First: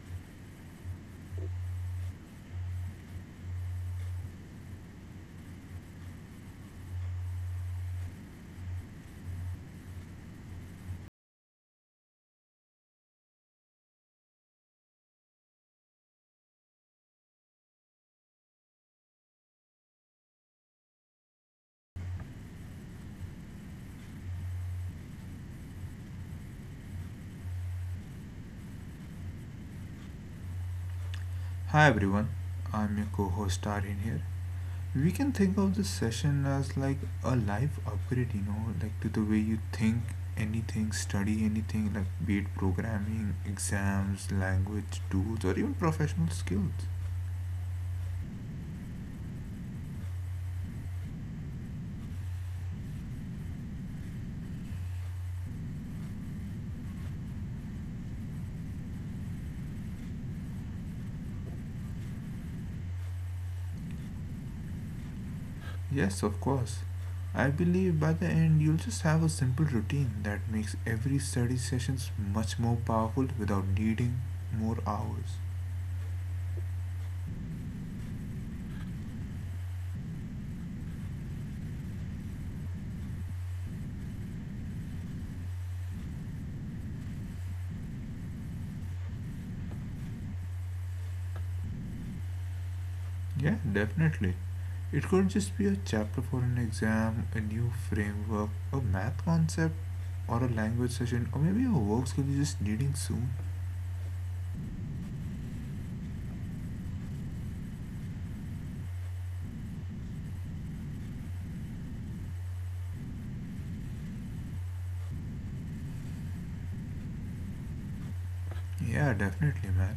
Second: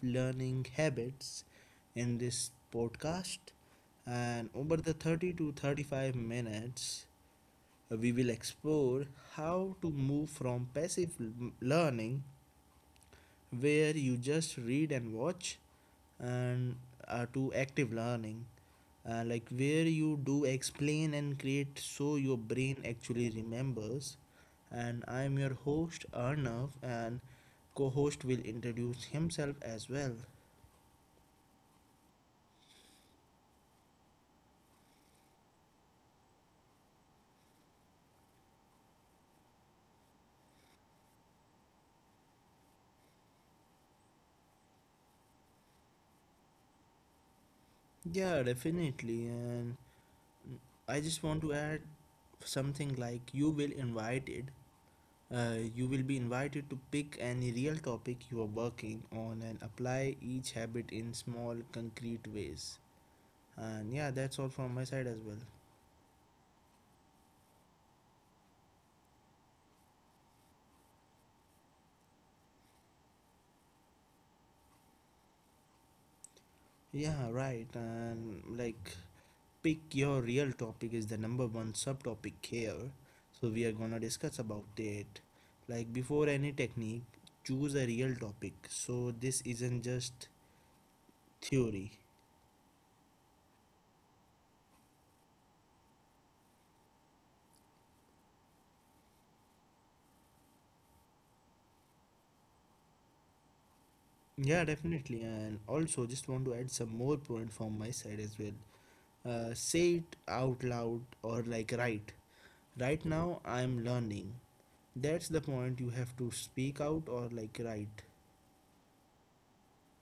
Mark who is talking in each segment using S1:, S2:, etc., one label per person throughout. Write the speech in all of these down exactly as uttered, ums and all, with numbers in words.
S1: learning habits in this podcast. And over the thirty to thirty-five minutes, we will explore how to move from passive l- learning, where you just read and watch, and uh, to active learning, uh, like where you do explain and create so your brain actually remembers. And I'm your host Arnav, and co host will introduce himself as well.
S2: Hi everyone, I'm your co-host Tarin here. We can think of this session as like a life upgrade, you know, like to the way you think anything, study anything, like be it programming, exams, language, tools, or even professional skills.
S1: Yeah, definitely. And I just want to add something like you will invited. Uh, you will be invited to pick any real topic you are working on and apply each habit in small concrete ways. And yeah, that's all from my side as well.
S2: Yes, of course. I believe by the end you'll just have a simple routine that makes every study sessions much more powerful without needing more hours.
S1: Yeah, right. And like pick your real topic is the number one subtopic here. So we are gonna discuss about it. Like before any technique, choose a real topic. So this isn't just theory.
S2: Yeah, definitely. It could just be a chapter for an exam, a new framework, a math concept, or a language session, or maybe a work skill you're just needing soon.
S1: Yeah, definitely. And also just want to add some more point from my side as well. Uh, say it out loud or like write. Right now I'm learning. That's the point, you have to speak out or like write.
S2: Yeah, definitely, man.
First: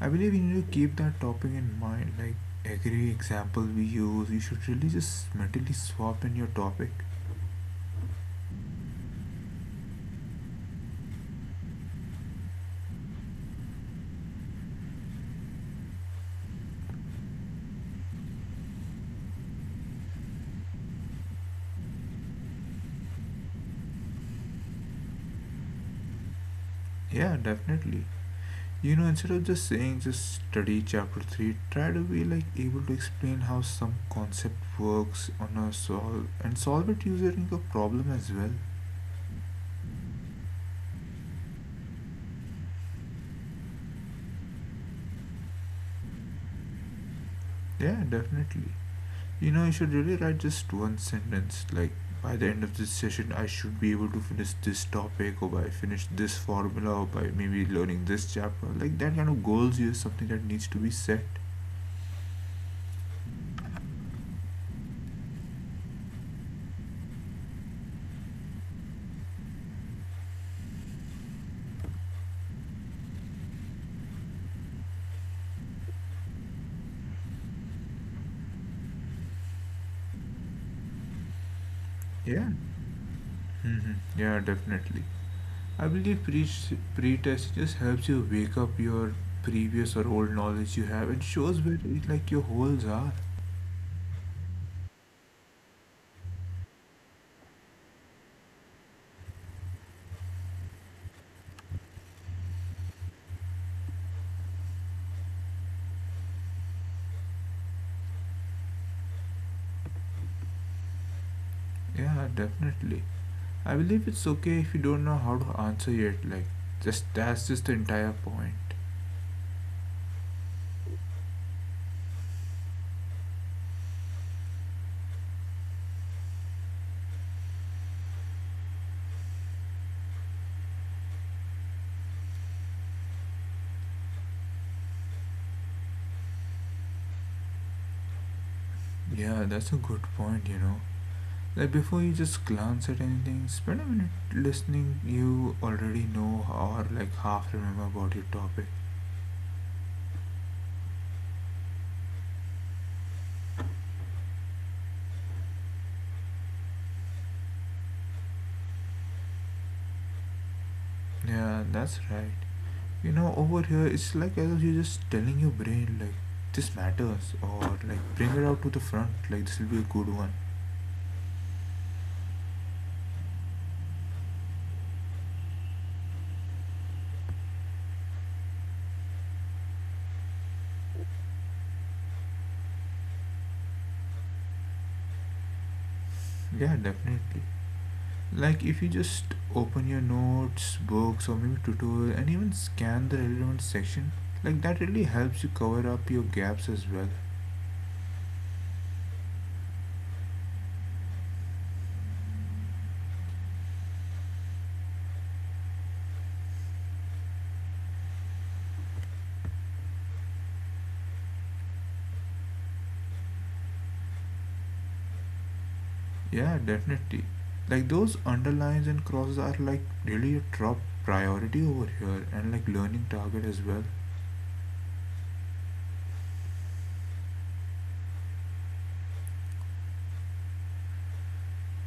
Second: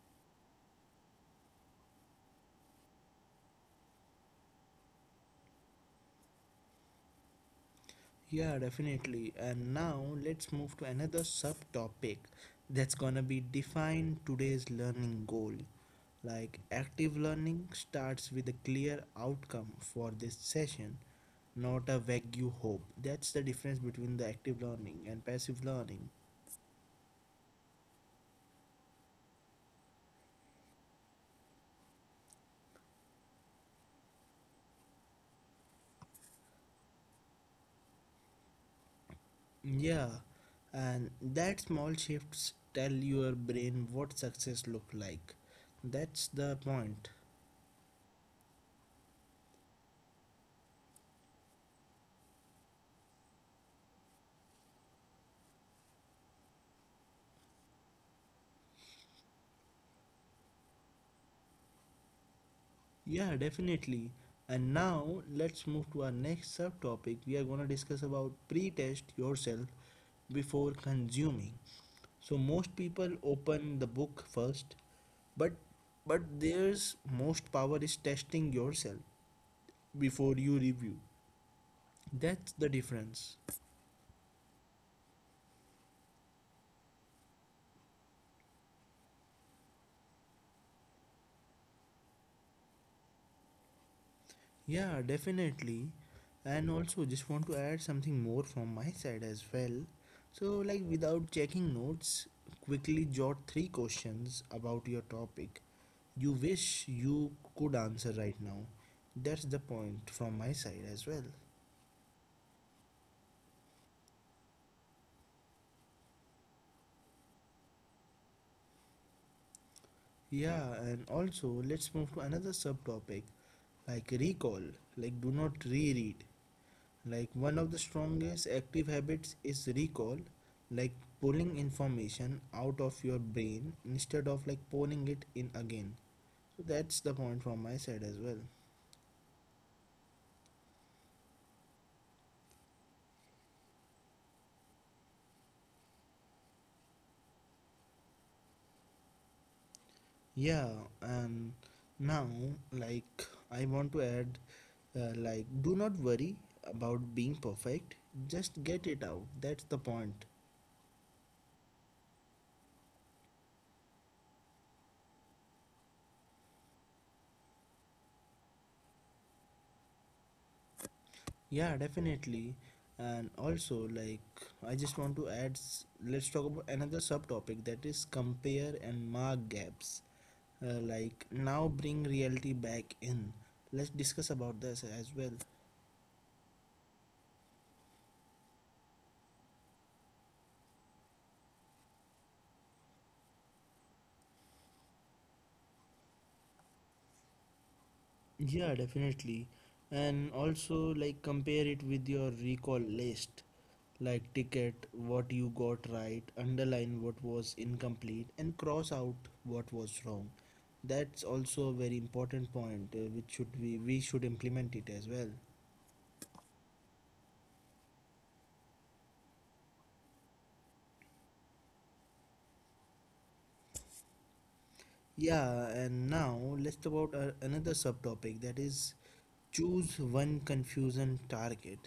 S2: I believe you need to keep that topic in mind. Like every example we use, you should really just mentally swap in your topic.
S1: Yeah, definitely. And now let's move to another subtopic, that's gonna be define today's learning goal. Like active learning starts with a clear outcome for this session, not a vague hope. That's the difference between the active learning and passive learning.
S2: Yeah, definitely. You know, instead of just saying just study chapter three, try to be like able to explain how some concept works on a solve and solve it using a problem as well.
S1: Yeah, and that small shifts tell your brain what success look like. That's the point.
S2: Yeah, definitely. You know, I should really write just one sentence. Like, by the end of this session, I should be able to finish this topic, or by finish this formula, or by maybe learning this chapter. Like, that kind of goals is something that needs to be set.
S1: Yeah, definitely. And now let's move to our next subtopic. We are going to discuss about pre-test yourself before consuming. So most people open the book first, but but there's most power is testing yourself before you review.
S2: Yeah.
S1: That's the difference.
S2: hmm Yeah, definitely. I believe pre- pre-test just helps you wake up your previous or old knowledge you have and shows where it, like your holes are.
S1: Yeah, definitely. And also, just want to add something more from my side as well. So, like, without checking notes, quickly jot three questions about your topic you wish you could answer right now. That's the point from my side as well.
S2: Yeah, definitely. I believe it's okay if you don't know how to answer yet. Like, just that's just the entire point.
S1: Yeah, and also, let's move to another subtopic like recall. Like, do not reread. Like one of the strongest active habits is recall, like pulling information out of your brain instead of like pouring it in again. So that's the point from my side as well.
S2: Yeah, that's a good point, you know. Like before you just glance at anything, spend a minute listening. You already know or like half remember about your topic.
S1: Yeah, and now like I want to add uh, like do not worry about being perfect, just get it out. That's the point.
S2: Yeah, that's right. You know, over here it's like as if you're just telling your brain like this matters or like bring it out to the front, like this will be a good one.
S1: Yeah, definitely. And also, like, I just want to add, let's talk about another subtopic that is compare and mark gaps. Uh, like now bring reality back in, let's discuss about this as well.
S2: Yeah, definitely. Like if you just open your notes, books or maybe tutorial and even scan the relevant section, like that really helps you cover up your gaps as well.
S1: Yeah, definitely. And also like compare it with your recall list, like ticket what you got right, underline what was incomplete and cross out what was wrong. That's also a very important point, uh, which should we we should implement it as well.
S2: Yeah, definitely. Like those underlines and crosses are like really a top priority over here and like learning target as well.
S1: Yeah, and now let's talk about uh, another subtopic that is choose one confusion target.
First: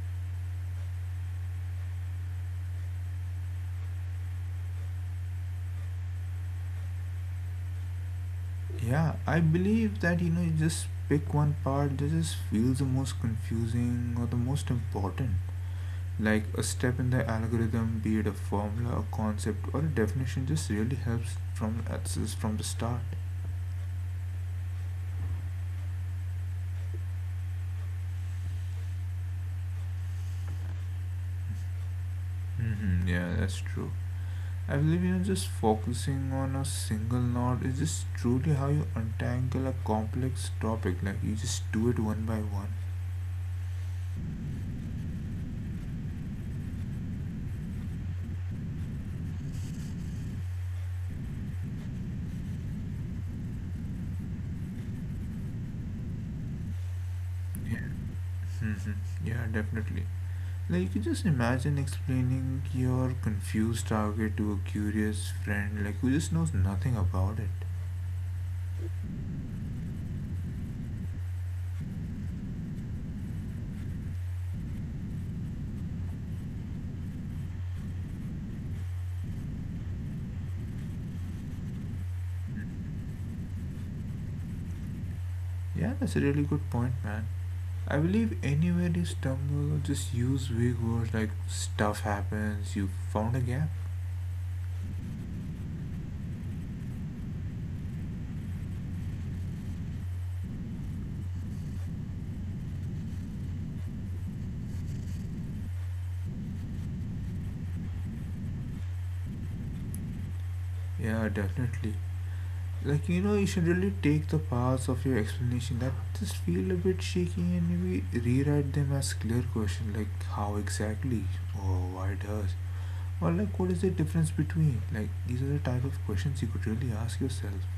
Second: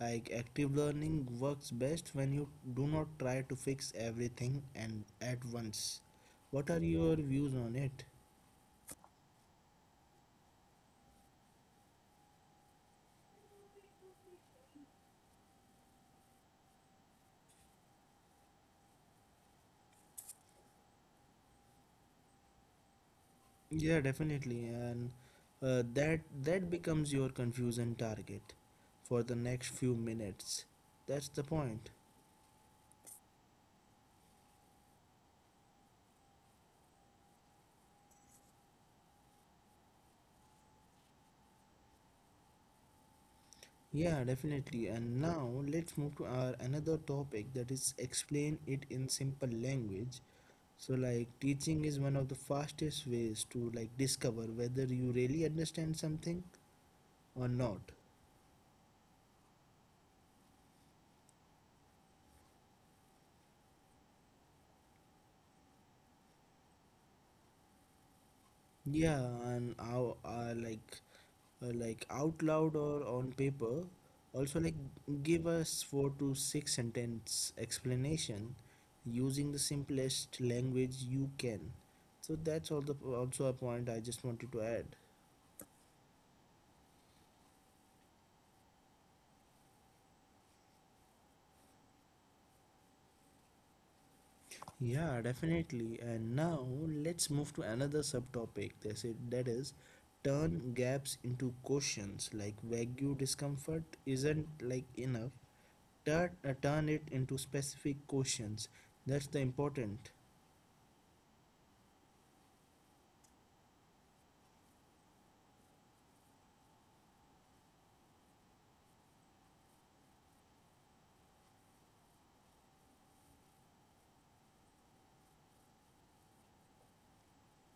S1: Like active learning works best when you do not try to fix everything and at once. What are your views on it?
S2: Yeah, I believe that you know you just pick one part that just feels the most confusing or the most important. Like a step in the algorithm, be it a formula, a concept, or a definition, just really helps from access from the start.
S1: Yeah, definitely, and uh, that that becomes your confusion target for the next few minutes. That's the point.
S2: Hmm yeah, that's true. I believe you know just focusing on a single knot is just truly how you untangle a complex topic. Like you just do it one by one.
S1: Yeah, definitely. And now let's move to our another topic that is explain it in simple language. So like teaching is one of the fastest ways to like discover whether you really understand something or
S2: Yeah,
S1: not.
S2: yeah, definitely. Like you can just imagine explaining your confused target to a curious friend, like who just knows nothing about it.
S1: Yeah, and how uh, like uh, like out loud or on paper, also like give us four to six sentence explanation using the simplest language you can. So that's all the also a point I just wanted to add.
S2: Yeah, that's a really good point, man. I believe anywhere you stumble, just use vague words like stuff happens. You found a gap.
S1: Yeah, definitely. And now let's move to another subtopic. That's it. That is, turn gaps into questions. Like vague discomfort isn't like enough. Turn, uh, turn it into specific questions. That's the important.
S2: Yeah, definitely. Like you know, you should really take the parts of your explanation that just feel a bit shaky and maybe rewrite them as clear questions like how exactly or why does or like what is the difference between like these are the type of questions you could really ask yourself.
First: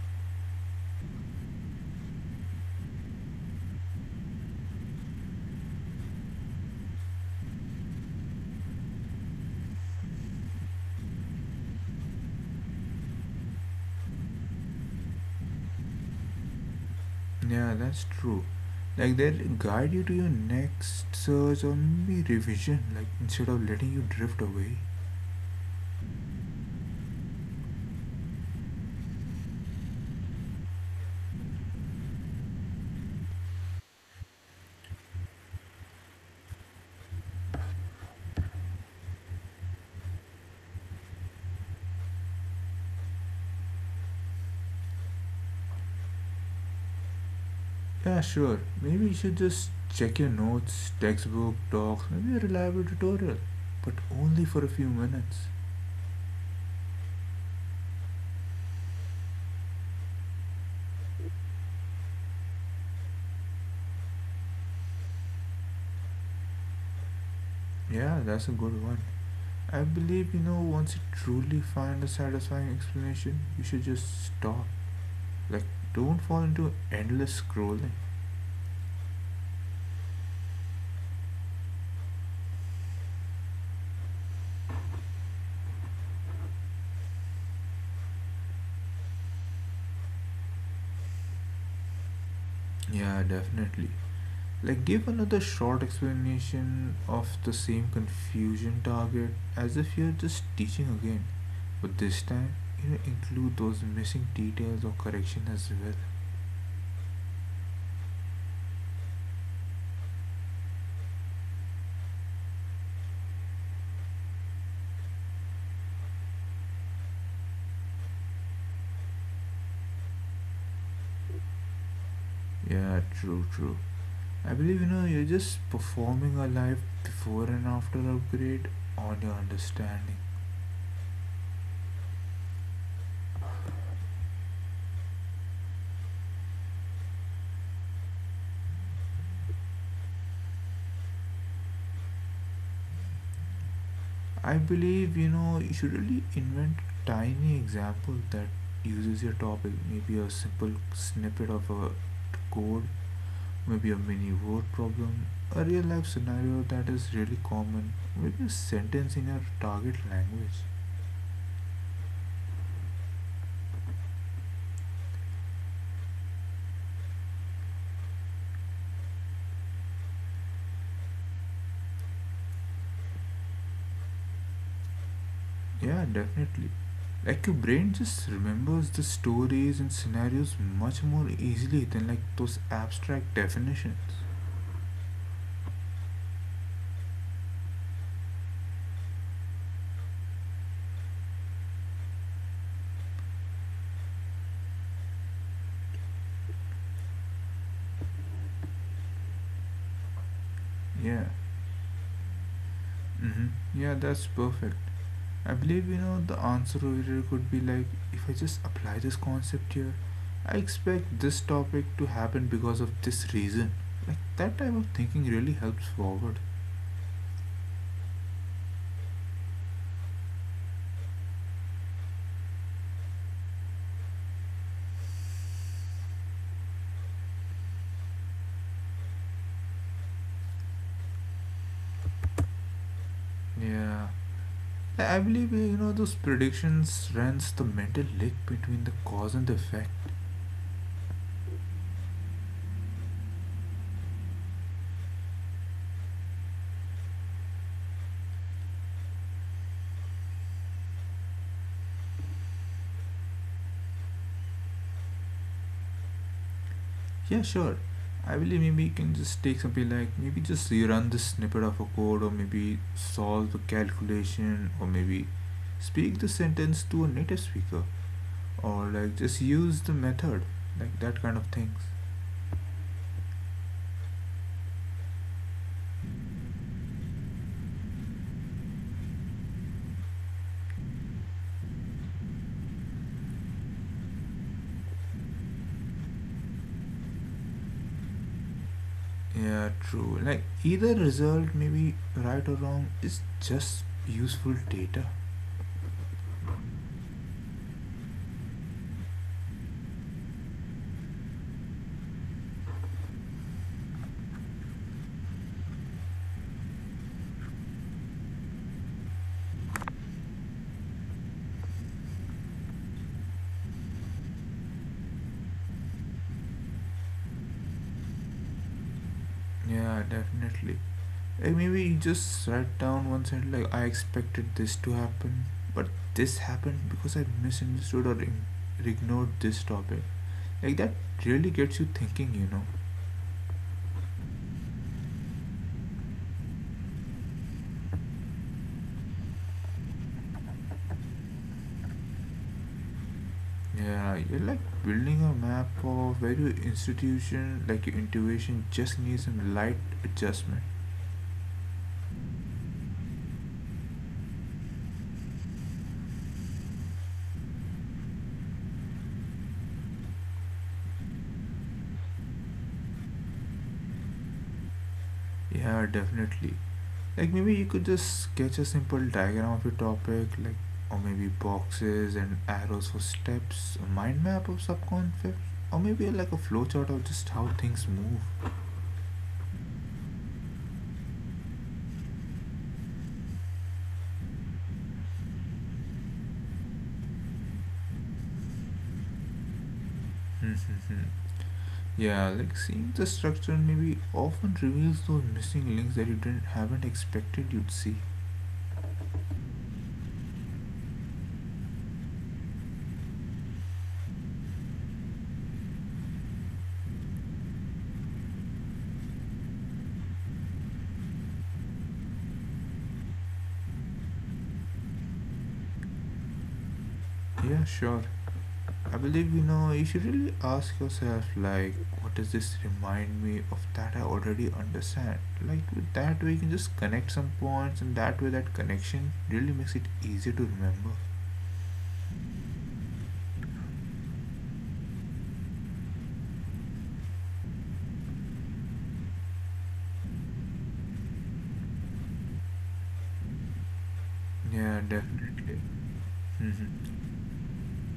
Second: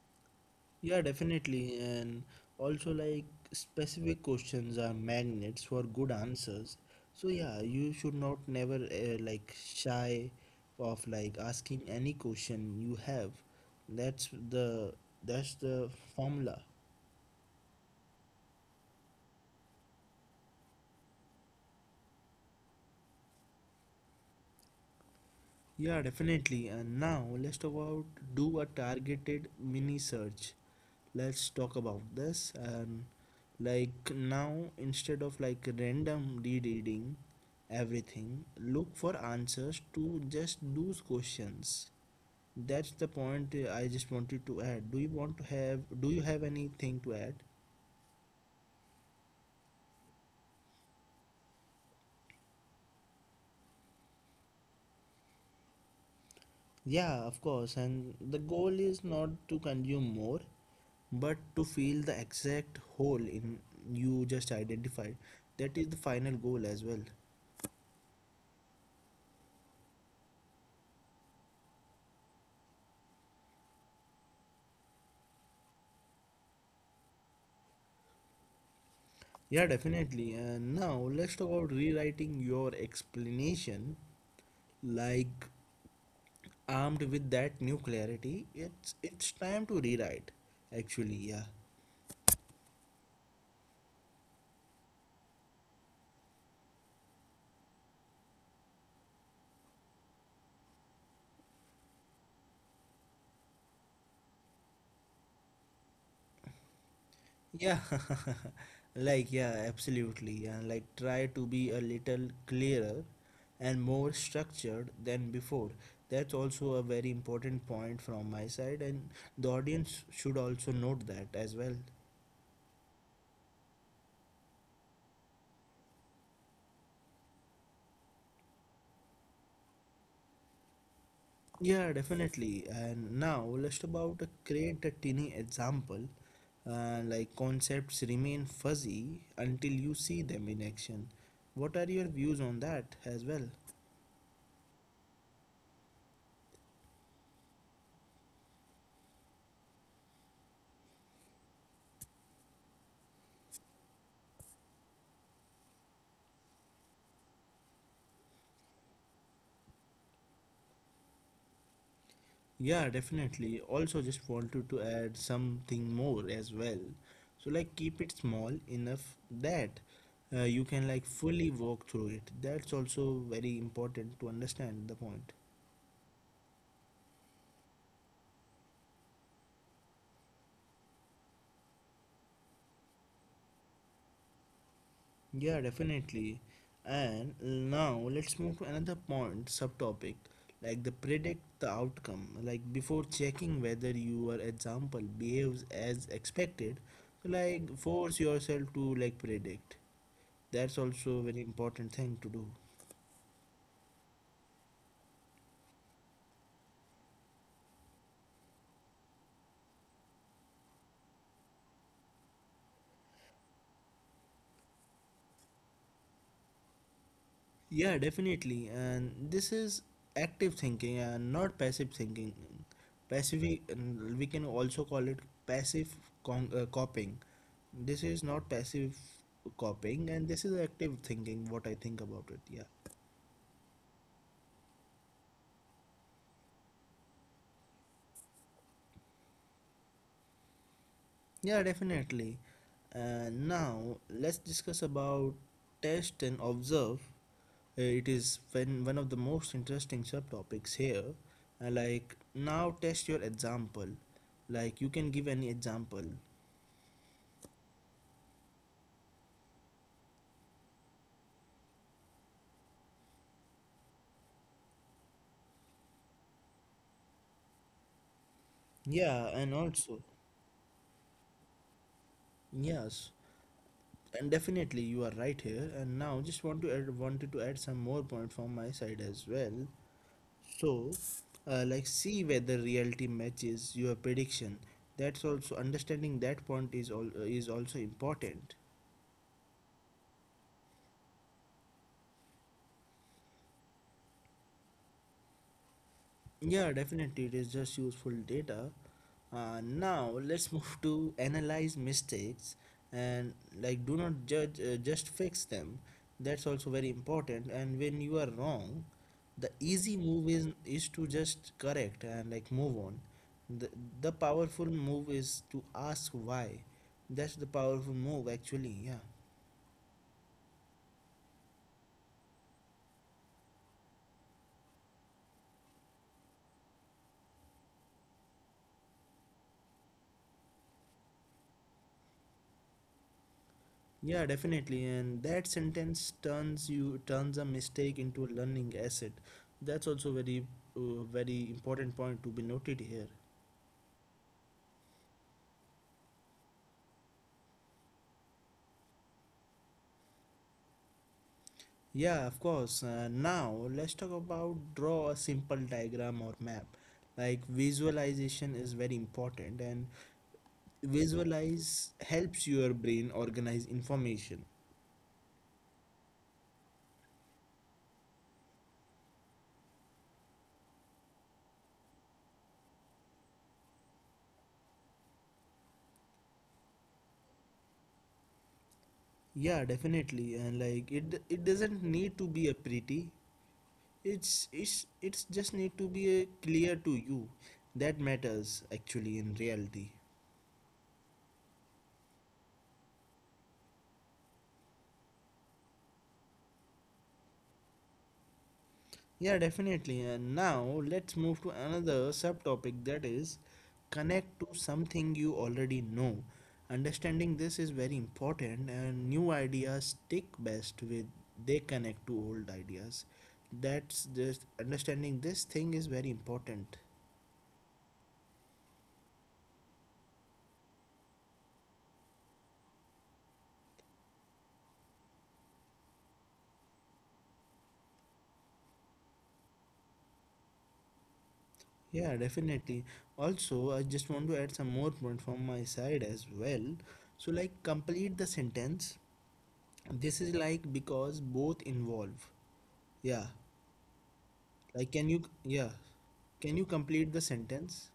S1: Yeah, definitely. And also, like, specific questions are magnets for good answers. So, yeah, you should not never uh, like shy of like asking any question you have. That's the that's the formula.
S2: Yeah, that's true. Like they'll guide you to your next search or maybe revision like instead of letting you drift away.
S1: Yeah, definitely. And now let's talk about do a targeted mini search. Let's talk about this, and like now instead of like random rereading everything, look for answers to just those questions. That's the point, uh, I just wanted to add. Do you want to have do you have anything to add?
S2: Yeah, sure. Maybe you should just check your notes, textbook, talks. Maybe a reliable tutorial, but only for a few minutes.
S1: Yeah, of course. And the goal is not to consume more, but to fill the exact hole in you just identified. That is the final goal as well.
S2: Yeah, that's a good one. I believe you know once you truly find a satisfying explanation, you should just stop. Like, don't fall into endless scrolling.
S1: Yeah, definitely. And now let's talk about rewriting your explanation. Like armed with that new clarity, it's it's time to rewrite. Actually, yeah,
S2: Yeah, definitely. Like, give another short explanation of the same confusion target as if you're just teaching again, but this time you know, include those missing details or correction as well.
S1: yeah, like yeah, absolutely. And like try to be a little clearer and more structured than before. That's also a very important point from my side, and the audience should also note that as well.
S2: Yeah, true, true. I believe you know you're just performing a live before and after upgrade on your understanding.
S1: Yeah, definitely. And now let's about a create a tiny example. Uh, like concepts remain fuzzy until you see them in action. What are your views on that as well?
S2: I believe you know you should really invent a tiny example that uses your topic, maybe a simple snippet of a code, maybe a mini word problem, a real life scenario that is really common, maybe a sentence in your target language.
S1: Yeah, definitely. Also, just wanted to add something more as well. So, like, keep it small enough that uh, you can like fully walk through it. That's also very important to understand the point.
S2: Yeah, definitely. Like your brain just remembers the stories and scenarios much more easily than like those abstract definitions.
S1: Yeah, definitely. And now let's move to another point, subtopic, like the predict the outcome. Like before checking whether your example behaves as expected, so like force yourself to like predict. That's also a
S2: Yeah.
S1: very important thing to do.
S2: Mm-hmm. Yeah, that's perfect. I believe you know the answer over here could be like if I just apply this concept here, I expect this topic to happen because of this reason. Like that type of thinking really helps forward.
S1: Yeah, definitely. And this is active thinking and not passive thinking. Passive, and we can also call it passive con- uh, copying. This is not passive copying, and this is active thinking, what I think about it. Yeah.
S2: Yeah, I I believe uh, you know those predictions runs the mental link between the cause and the effect.
S1: Yeah, definitely. And now let's discuss about test and observe. Uh, It is when one of the most interesting subtopics here. Uh, Like now, test your example. Like you can give any example.
S2: Yeah, sure. I believe maybe you can just take something like maybe just rerun the snippet of a code, or maybe solve a calculation, or maybe speak the sentence to a native speaker, or like
S1: Yeah,
S2: just
S1: and
S2: use the
S1: also,
S2: method, like that kind of things.
S1: yes, and definitely you are right here. And now, just want to add, wanted to add some more point from my side as well. So, uh, like, see whether reality matches your prediction. That's also understanding that point is all uh, is also important.
S2: Yeah, true. Like either result, maybe right or wrong, is just useful data.
S1: Yeah, definitely, it is just useful data. Uh, now let's move to analyze mistakes and like do not judge, uh, just fix them. That's also very important. And when you are wrong, the easy move is is to just correct and like move on. The the powerful move is to ask why. That's the powerful move actually. Yeah.
S2: Yeah, definitely. Like maybe you just write down one side like I expected this to happen, but this happened because I misunderstood or ig- ignored this topic. Like that really gets you thinking, you know.
S1: Yeah, definitely. And that sentence turns you turns a mistake into a learning asset. That's also very uh, very important point to be noted here.
S2: Yeah, you're like building a map of where your institution, like your intuition, just needs some light adjustment.
S1: Yeah, of course. Uh, now let's talk about draw a simple diagram or map. Like visualization is very important, and visualize helps your brain organize information.
S2: Yeah, definitely. Like maybe you could just sketch a simple diagram of your topic, like or maybe boxes and arrows for steps, a mind map of subconcepts, or maybe like a flowchart of just how things move.
S1: Yeah, definitely. And like it it doesn't need to be a pretty. It's it's it's just need to be a clear to you. That matters actually in reality.
S2: Yeah, like seeing the structure maybe often reveals those missing links that you didn't haven't expected you'd see.
S1: Yeah, definitely. And now let's move to another subtopic that is connect to something you already know. Understanding this is very important, and new ideas stick best with they connect to old ideas. That's just understanding this thing is very important.
S2: Yeah, sure. I believe you know you should really ask yourself like what does this remind me of that I already understand, like with that way you can just connect some points and that way that connection really makes it easier to remember.
S1: Yeah, definitely. Also, I just want to add some more point from my side as well. So, like, complete the sentence. This is like because both involve. Yeah,
S2: Yeah,
S1: like, can you,
S2: definitely.
S1: yeah, can you
S2: hmm
S1: complete the sentence?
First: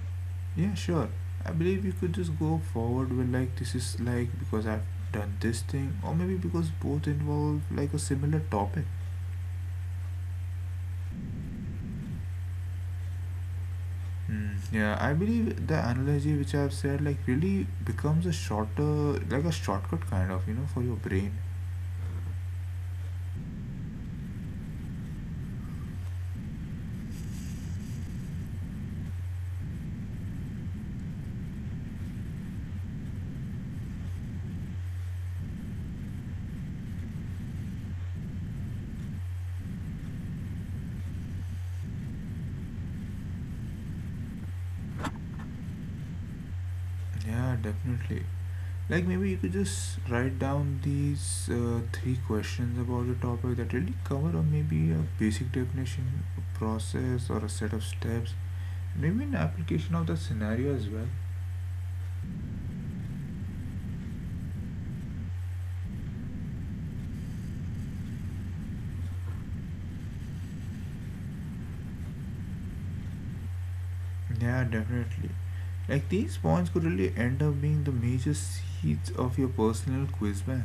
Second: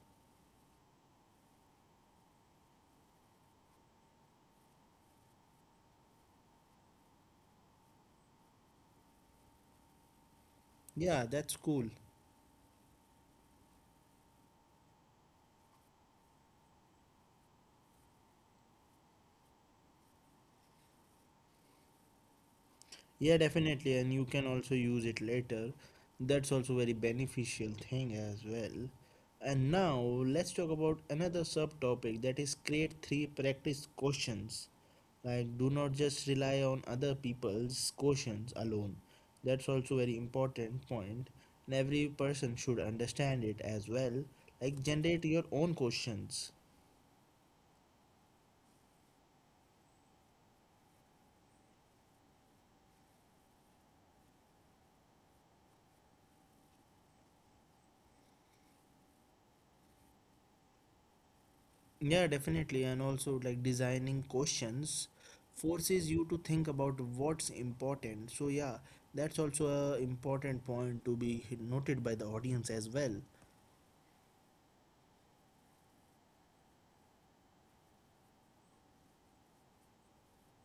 S2: yeah, sure. I believe you could just go forward with like this is like because I've done this thing or maybe because both involve like a similar topic.
S1: Yeah, that's cool.
S2: Mm, yeah, I believe the analogy which I've said like really becomes a shorter, like a shortcut kind of, you know, for your brain.
S1: Yeah, definitely, and you can also use it later. That's also very beneficial thing as well. And now let's talk about another subtopic that is create three practice questions. Like, do not just rely on other people's questions alone. That's also very important point, and every person should understand it as well. Like, generate your own questions.
S2: Yeah, definitely. Like maybe you could just write down these uh, three questions about the topic that really cover, or maybe a basic definition, a process, or a set of steps. Maybe an application of the scenario as well.
S1: Yeah, definitely. And also, like designing questions forces you to think about what's important. So, yeah, that's also a important point to be noted by the audience as well.
S2: Yeah, definitely. Like these points could really end up being the major seeds of your personal quiz bank.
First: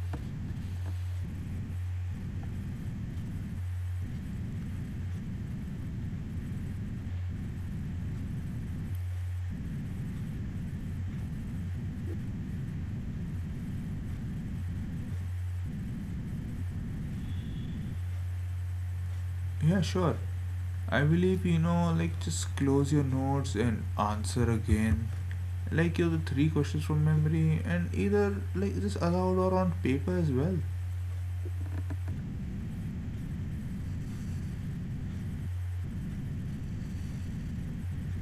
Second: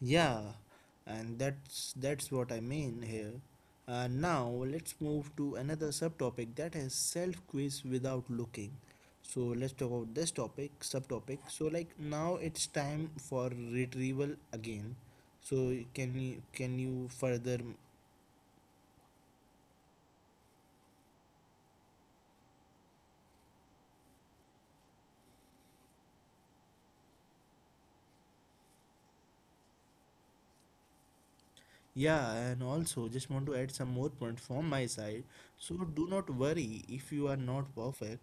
S1: Yeah, and that's that's what I mean here. Uh, now let's move to another subtopic that is self quiz without looking. So let's talk about this topic subtopic. So like now it's time for retrieval again. So can you can you further.
S2: Yeah, sure. I believe you know, like just close your notes and answer again. Like you have the three questions from memory and either like just aloud or on paper as well.
S1: Yeah, and also just want to add some more point from my side. So do not worry if you are not perfect.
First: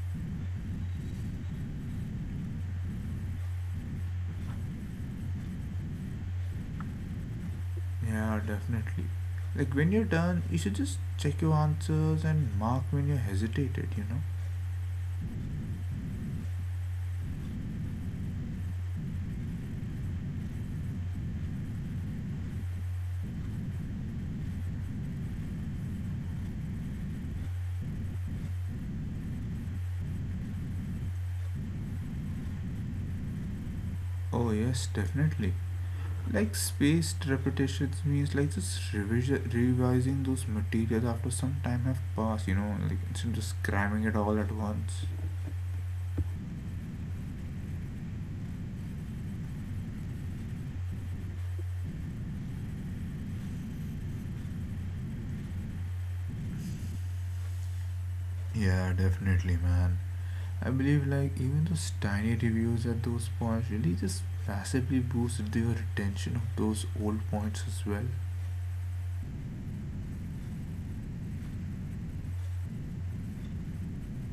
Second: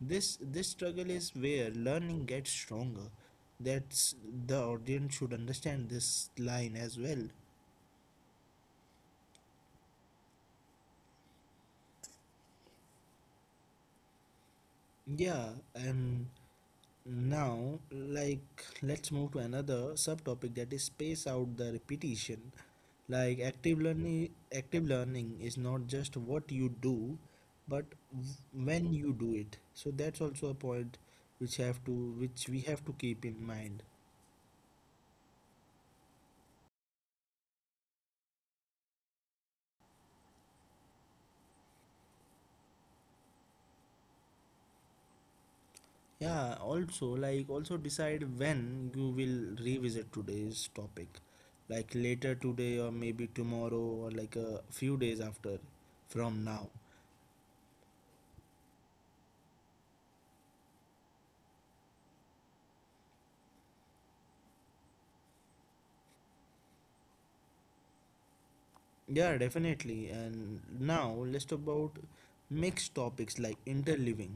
S1: This this struggle is where learning gets stronger. That's the audience should understand this line as well.
S2: Yeah, definitely. Like when you're done, you should just check your answers and mark when you hesitated, you know?
S1: Yeah, and now, like, let's move to another subtopic that is space out the repetition. Like, active learning, active learning is not just what you do, but w- when you do it. So that's also a point which have to, which we have to keep in mind.
S2: Oh yes, definitely. Like spaced repetitions means like just revision, revising those materials after some time have passed, you know, like instead of just cramming it all at once.
S1: Yeah, also, like, also decide when you will revisit today's topic, like later today or maybe tomorrow or like a few days after from now.
S2: Yeah, definitely, man. I believe like even those tiny reviews at those points really just massively boosted the retention of those old points as well.
S1: Yeah, definitely. And now let's talk about mixed topics like interleaving.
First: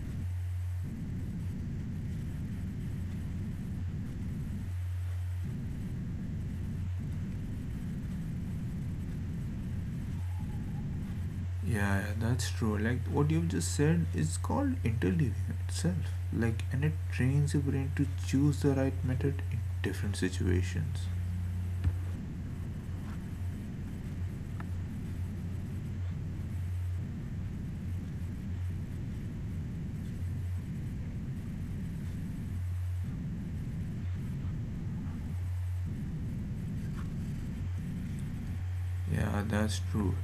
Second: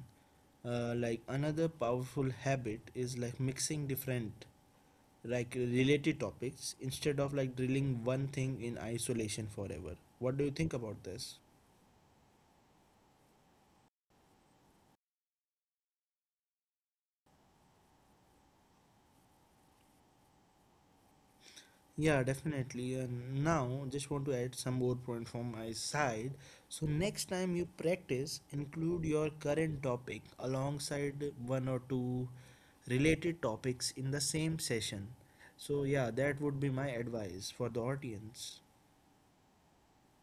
S1: Uh, like another powerful habit is like mixing different like related topics instead of like drilling one thing in isolation forever. What do you think about this?
S2: Yeah, yeah, that's true. Like what you've just said is called interleaving itself. Like and it trains your brain to choose the right method in different situations.
S1: Yeah, definitely. And now, just want to add some more point from my side. So next time you practice, include your current topic alongside one or two related topics in the same session. So yeah, that would be my advice for the audience.
S2: Yeah, that's true.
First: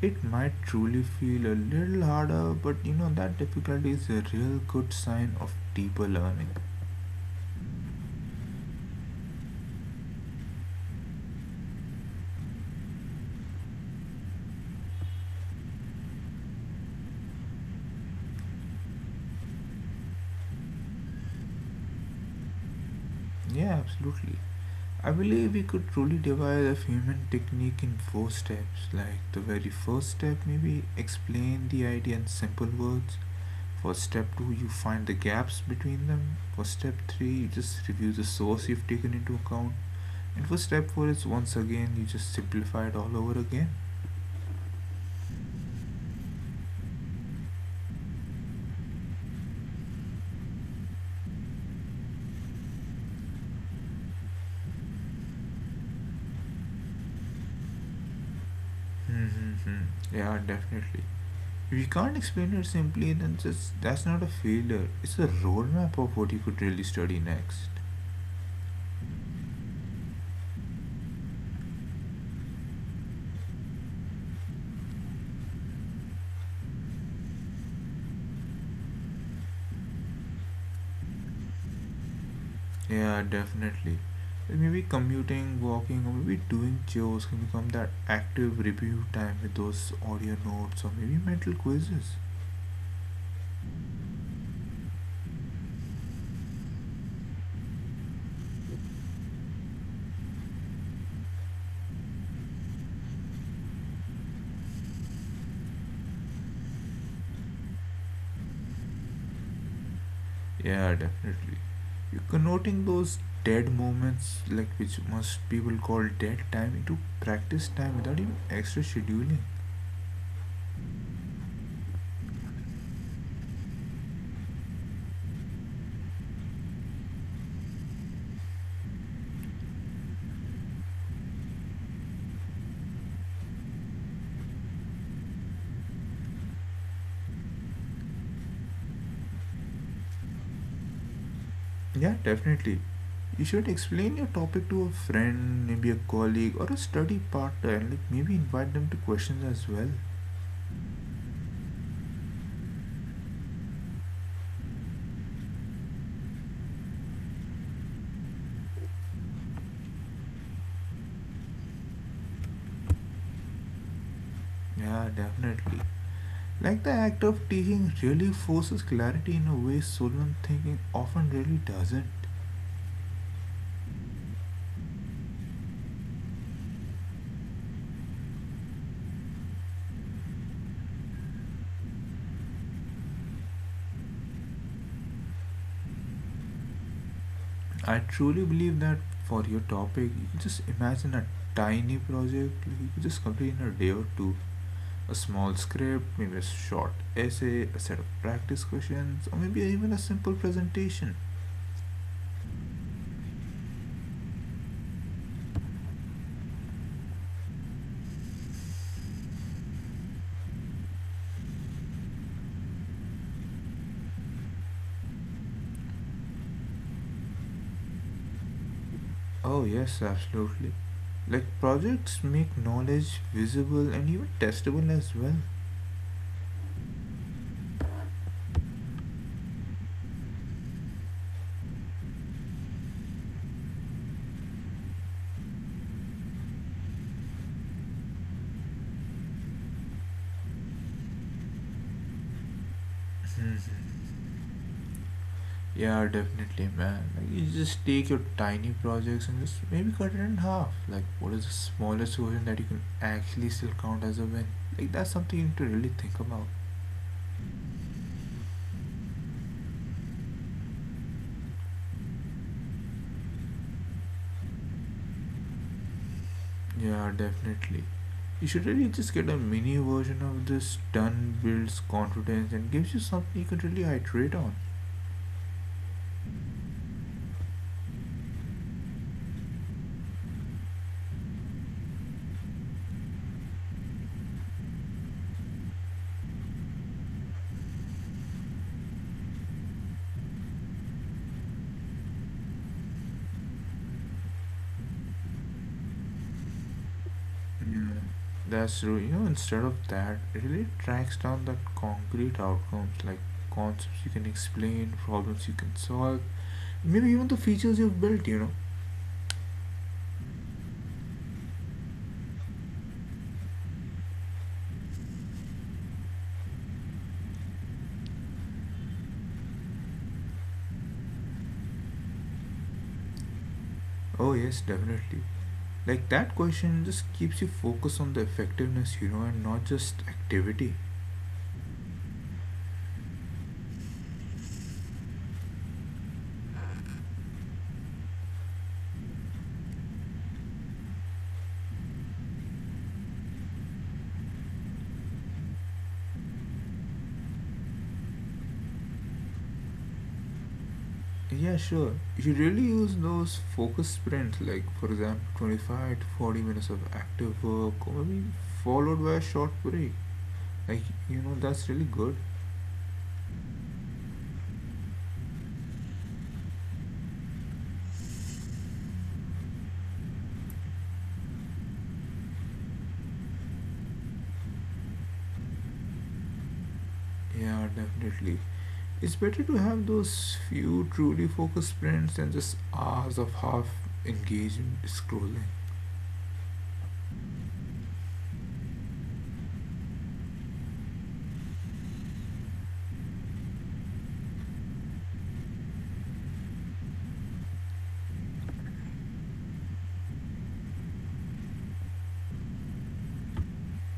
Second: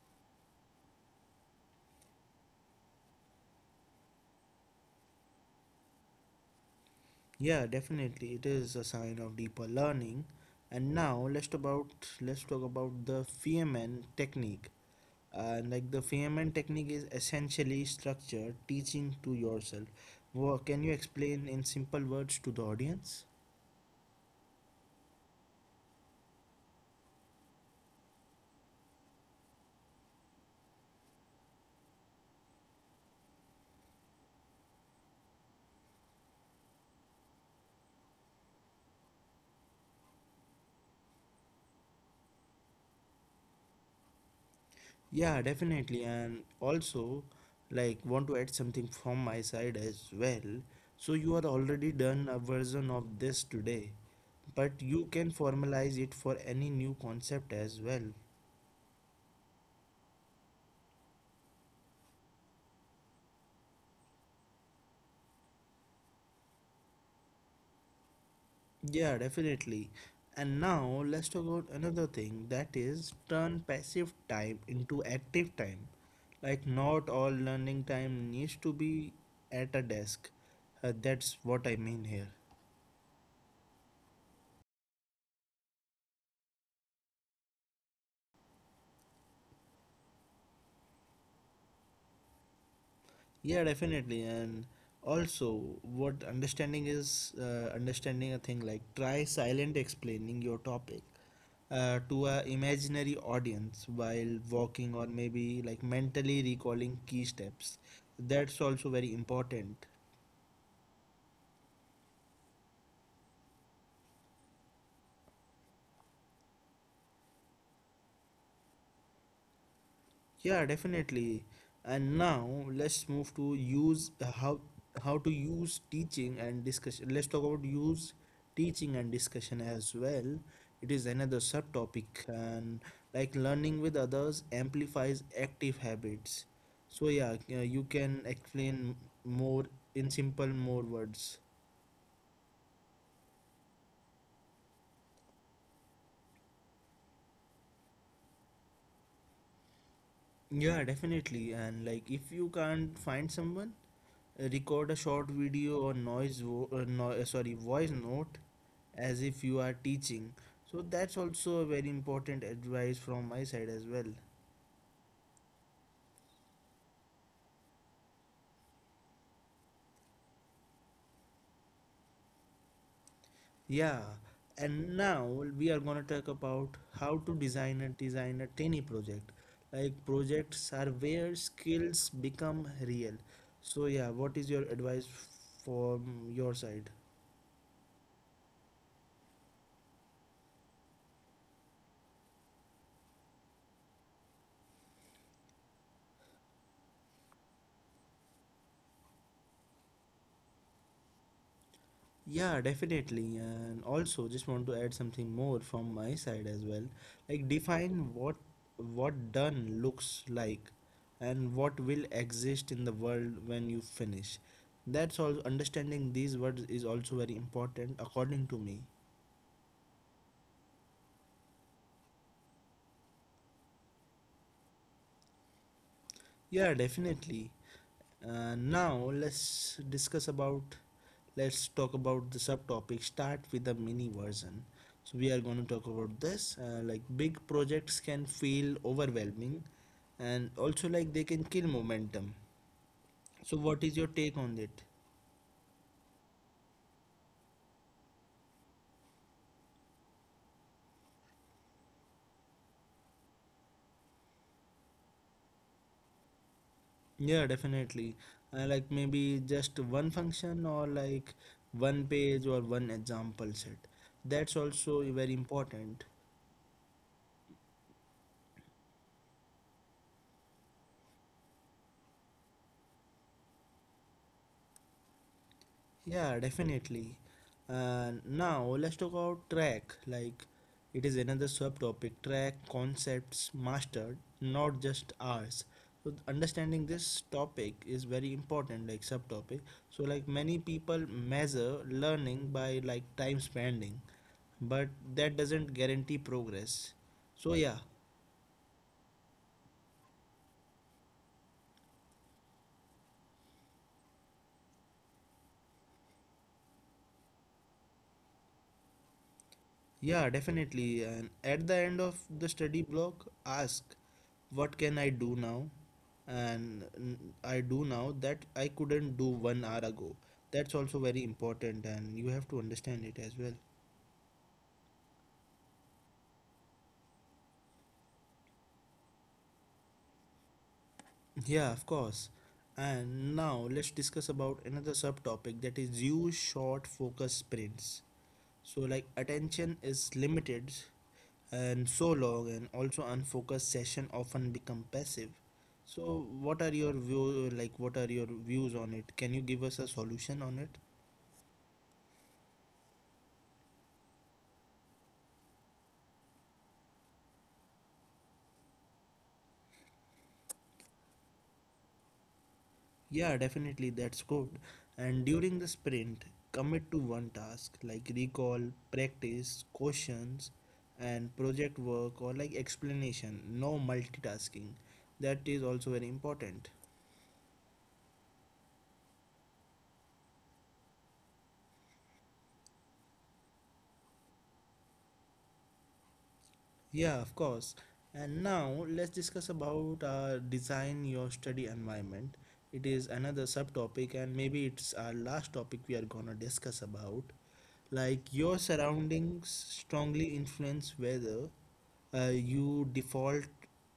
S2: It might truly feel a little harder, but you know that difficulty is a real good sign of deeper learning.
S1: Yeah, definitely, it is a sign of deeper learning. And now let's about let's talk about the Feynman technique. Uh, like the Feynman technique is essentially structure teaching to yourself. Wha Can you explain in simple words to the audience?
S2: Yeah, absolutely. I believe we could truly devise a Feynman technique in four steps. Like the very first step, maybe explain the idea in simple words. For step two, you find the gaps between them. For step three, you just review the source you've taken into account. And for step four, it's once again you just simplify it all over again.
S1: Yeah, definitely. And also, like, want to add something from my side as well. So, you are already done a version of this today, but you can formalize it for any new concept as well.
S2: Mm-hmm. Yeah, definitely. If you can't explain it simply, then just that's not a failure. It's a roadmap of what you could really study next.
S1: Yeah, definitely. And now let's talk about another thing that is turn passive time into active time. Like, not all learning time needs to be at a desk. Uh, that's what I mean here.
S2: Yeah, definitely. And maybe commuting, walking, or maybe doing chores can become that active review time with those audio notes or maybe mental quizzes.
S1: Yeah, definitely. And also, what understanding is uh, understanding a thing like try silent explaining your topic uh, to a imaginary audience while walking or maybe like mentally recalling key steps. That's also very important.
S2: Yeah, definitely. You're converting those dead moments, like which most people call dead time, into practice time without even extra scheduling.
S1: Yeah, definitely. And now let's move to use how how to use teaching and discussion. Let's talk about use teaching and discussion as well. It is another subtopic, and like learning with others amplifies active habits. So yeah, uh, you can explain more in simple more words.
S2: Yeah, definitely. You should explain your topic to a friend, maybe a colleague or a study partner, and like maybe invite them to questions as well.
S1: Yeah, definitely. And like if you can't find someone, record a short video or noise, vo- uh, no, uh, sorry, voice note as if you are teaching. So that's also a very important advice from my side as well.
S2: Yeah, definitely. Like the act of teaching really forces clarity in a way solemn thinking often really doesn't.
S1: Yeah, and now we are gonna talk about how to design and design a tiny project. Like projects are where skills become real. So yeah, what is your advice from your side?
S2: I truly believe that for your topic, you just imagine a tiny project like you could just complete in a day or two. A small script, maybe a short essay, a set of practice questions, or maybe even a simple presentation.
S1: Yeah, definitely. And also just want to add something more from my side as well. Like define what what done looks like and what will exist in the world when you finish. That's all understanding these words is also very important according to me.
S2: Oh, yes, absolutely. Like projects make knowledge visible and even testable as well.
S1: Yeah, definitely. Uh, now let's discuss about let's talk about the subtopic start with the mini version, so we are going to talk about this. Uh, like big projects can feel overwhelming, and also like they can kill momentum. So what is your take on it?
S2: Yeah, definitely, man. Like, you just take your tiny projects and just maybe cut it in half. Like, what is the smallest version that you can actually still count as a win? Like, that's something you need to really think about.
S1: Yeah, definitely. Uh, like maybe just one function or like one page or one example set. That's also very important.
S2: Yeah, definitely. You should really just get a mini version of this done, builds confidence, and gives you something you can really iterate on.
S1: Yeah, definitely. Uh, now let's talk about track. Like it is another subtopic. Track concepts mastered, not just ours. So th- understanding this topic is very important. Like subtopic. So like many people measure learning by like time spending, but that doesn't guarantee progress. So yeah.
S2: Yeah. That's true. You know, instead of that, it really tracks down that concrete outcomes like concepts you can explain, problems you can solve, maybe even the features you've built, you know.
S1: Yeah, definitely. And at the end of the study block, ask, what can I do now? And mm, I do now that I couldn't do one hour ago. That's also very important, and you have to understand it as well.
S2: Oh, yes, definitely. Like that question just keeps you focused on the effectiveness, you know, and not just activity.
S1: Yeah, of course. And now let's discuss about another subtopic that is use short focus sprints. So like attention is limited, and so long and also unfocused session often become passive. So what are your view like what are your views on it? Can you give us a solution on it?
S2: Yeah, sure. You should really use those focus sprints, like for example, twenty-five to forty minutes of active work, or maybe followed by a short break. Like, you know, that's really good.
S1: Yeah, definitely, that's good. And during the sprint, commit to one task like recall, practice questions, and project work or like explanation. No multitasking. That is also very important.
S2: Yeah, definitely. It's better to have those few truly focused sprints than just hours of half engaged scrolling.
S1: Yeah, of course. And now let's discuss about uh, design your study environment. It is another subtopic, and maybe it's our last topic we are gonna discuss about. Like your surroundings strongly influence whether uh, you default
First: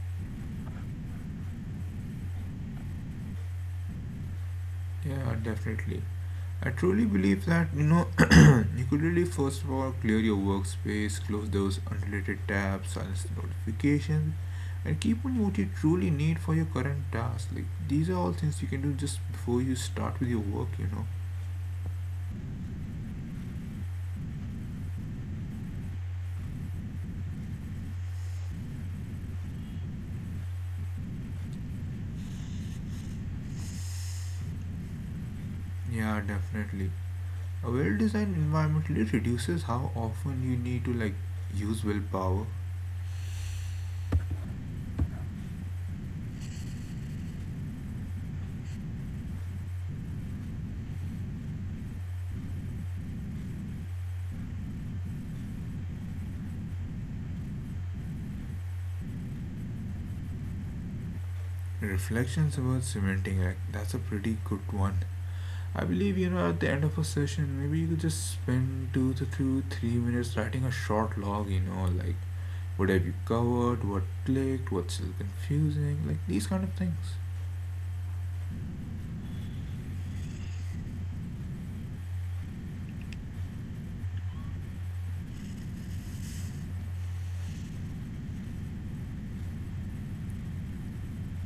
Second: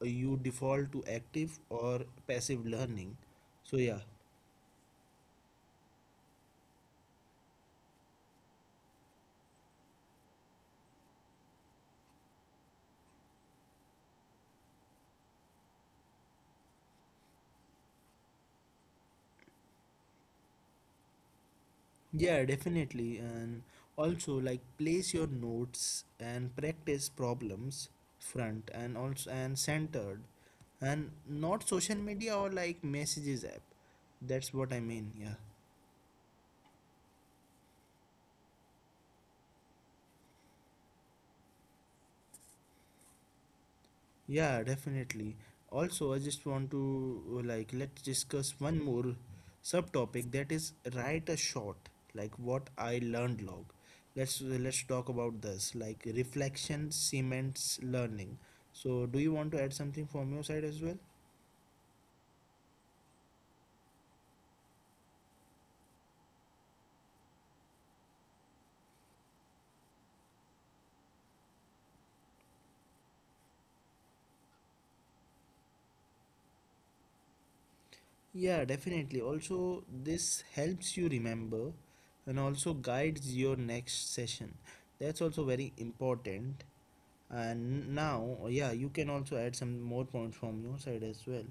S1: you default to active or passive learning. So yeah.
S2: Yeah, definitely. I truly believe that you know You could really first of all clear your workspace, close those unrelated tabs, silence the notifications, and keep on what you truly need for your current task. Like these are all things you can do just before you start with your work, you know.
S1: Yeah, definitely. And also, like, place your notes and practice problems front and also and centered, and not social media or like messages app. That's what I mean. Yeah.
S2: Yeah, definitely. A well-designed environment really reduces how often you need to like use willpower.
S1: Yeah, definitely. Also, I just want to uh, like let's discuss one more subtopic that is write a short, like, what I learned log. Let's uh, let's talk about this, like reflection cements learning. So, do you want to add something from your side as well?
S2: Reflections about cementing, like That's a pretty good one. I believe, you know, at the end of a session, maybe you could just spend two to two, three minutes writing a short log. You know, like what have you covered, what clicked, what's still confusing, like these kind of things.
S1: Yeah, definitely. Also, this helps you remember and also guides your next session. That's also very important. And now yeah, you can also add some more points from your side as well.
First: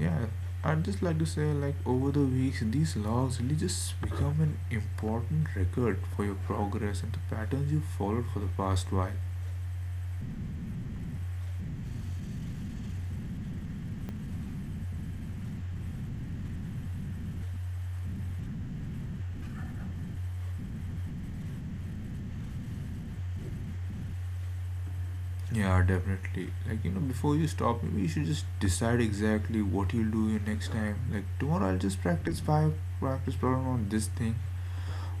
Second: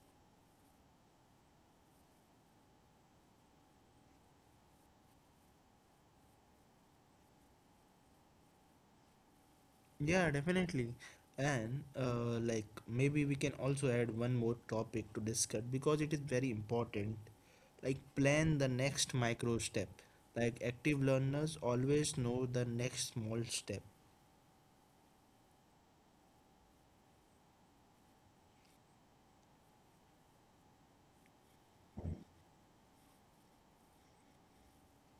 S2: Yeah, I'd just like to say, like, over the weeks, these logs really just become an important record for your progress and the patterns you followed for the past while.
S1: Yeah, definitely. And uh, like maybe we can also add one more topic to discuss because it is very important. Like plan the next micro step, like active learners always know the next small step.
S2: Yeah, definitely. Like, you know, before you stop, maybe you should just decide exactly what you'll do next time. Like, tomorrow I'll just practice five practice problem on this thing.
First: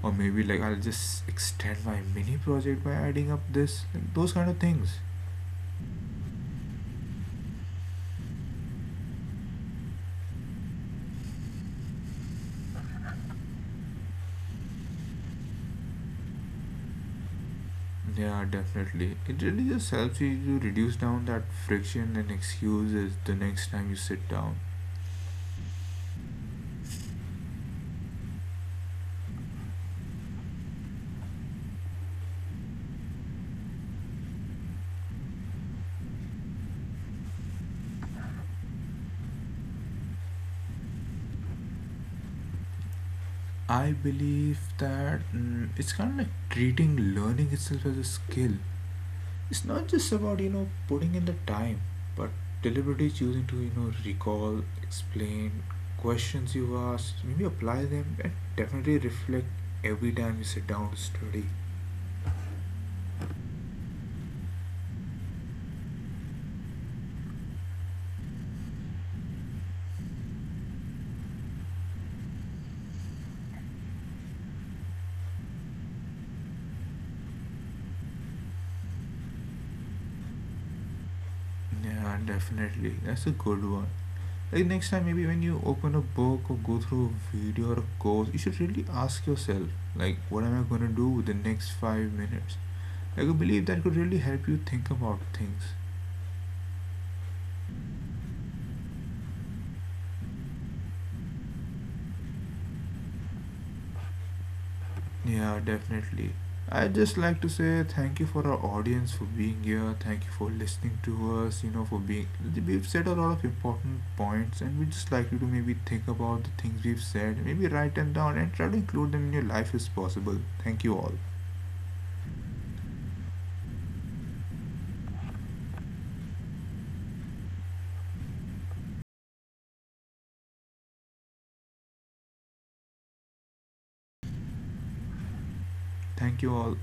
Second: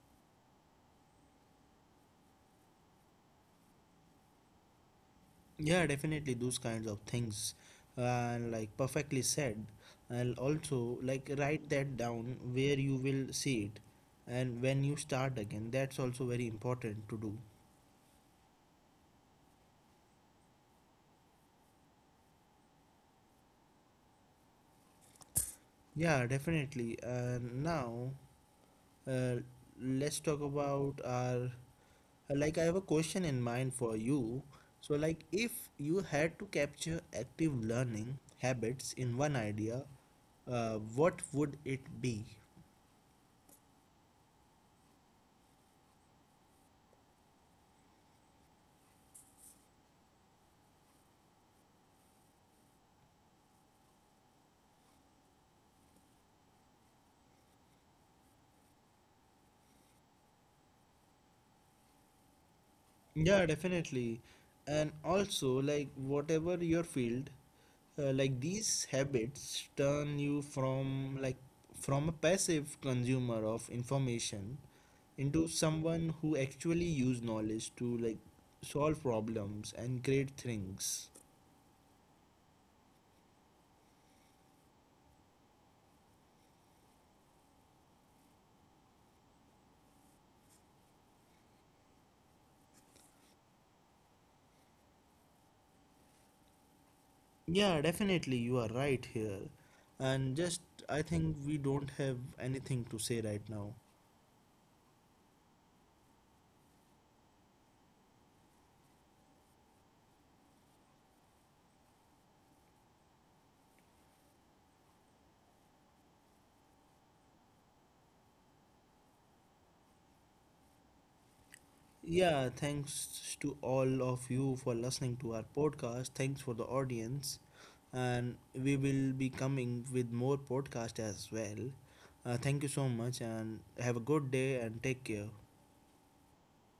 S2: Or maybe, like, I'll just extend my mini project by adding up this. Like, those kind of things.
S1: Yeah, definitely those kinds of things, and like perfectly said. And also, like, write that down where you will see it, and when you start again. That's also very important to do.
S2: Yeah, definitely. It really just helps you to reduce down that friction and excuses the next time you sit down.
S1: Yeah, definitely. And now, uh, let's talk about our. Like, I have a question in mind for you. So, like, if you had to capture active learning habits in one idea, uh, what would it be?
S2: I believe that mm, it's kind of like treating learning itself as a skill. It's not just about, you know, putting in the time, but deliberately choosing to, you know, recall, explain questions you asked, maybe apply them, and definitely reflect every time you sit down to study.
S1: Yeah, definitely. And also, like, whatever your field, uh, like these habits turn you from like from a passive consumer of information into someone who actually use knowledge to like solve problems and create things.
S2: Yeah, definitely. That's a good one. Like next time, maybe when you open a book or go through a video or a course, you should really ask yourself, like, what am I going to do with the next five minutes? Like, I believe that could really help you think about things.
S1: Yeah, definitely, you are right here. And just, I think we don't have anything to say right now.
S2: Yeah, definitely. I'd just like to say thank you for our audience for being here. Thank you for listening to us. You know, for being. We've said a lot of important points, and we just like you to maybe think about the things we've said, maybe write them down, and try to include them in your life as possible. Thank you all.
S1: Yeah, thanks to all of you for listening to our podcast. Thanks for the audience. And we will be coming with more podcast as well. Uh, thank you so much and have a good day and take care.
S2: Thank you all.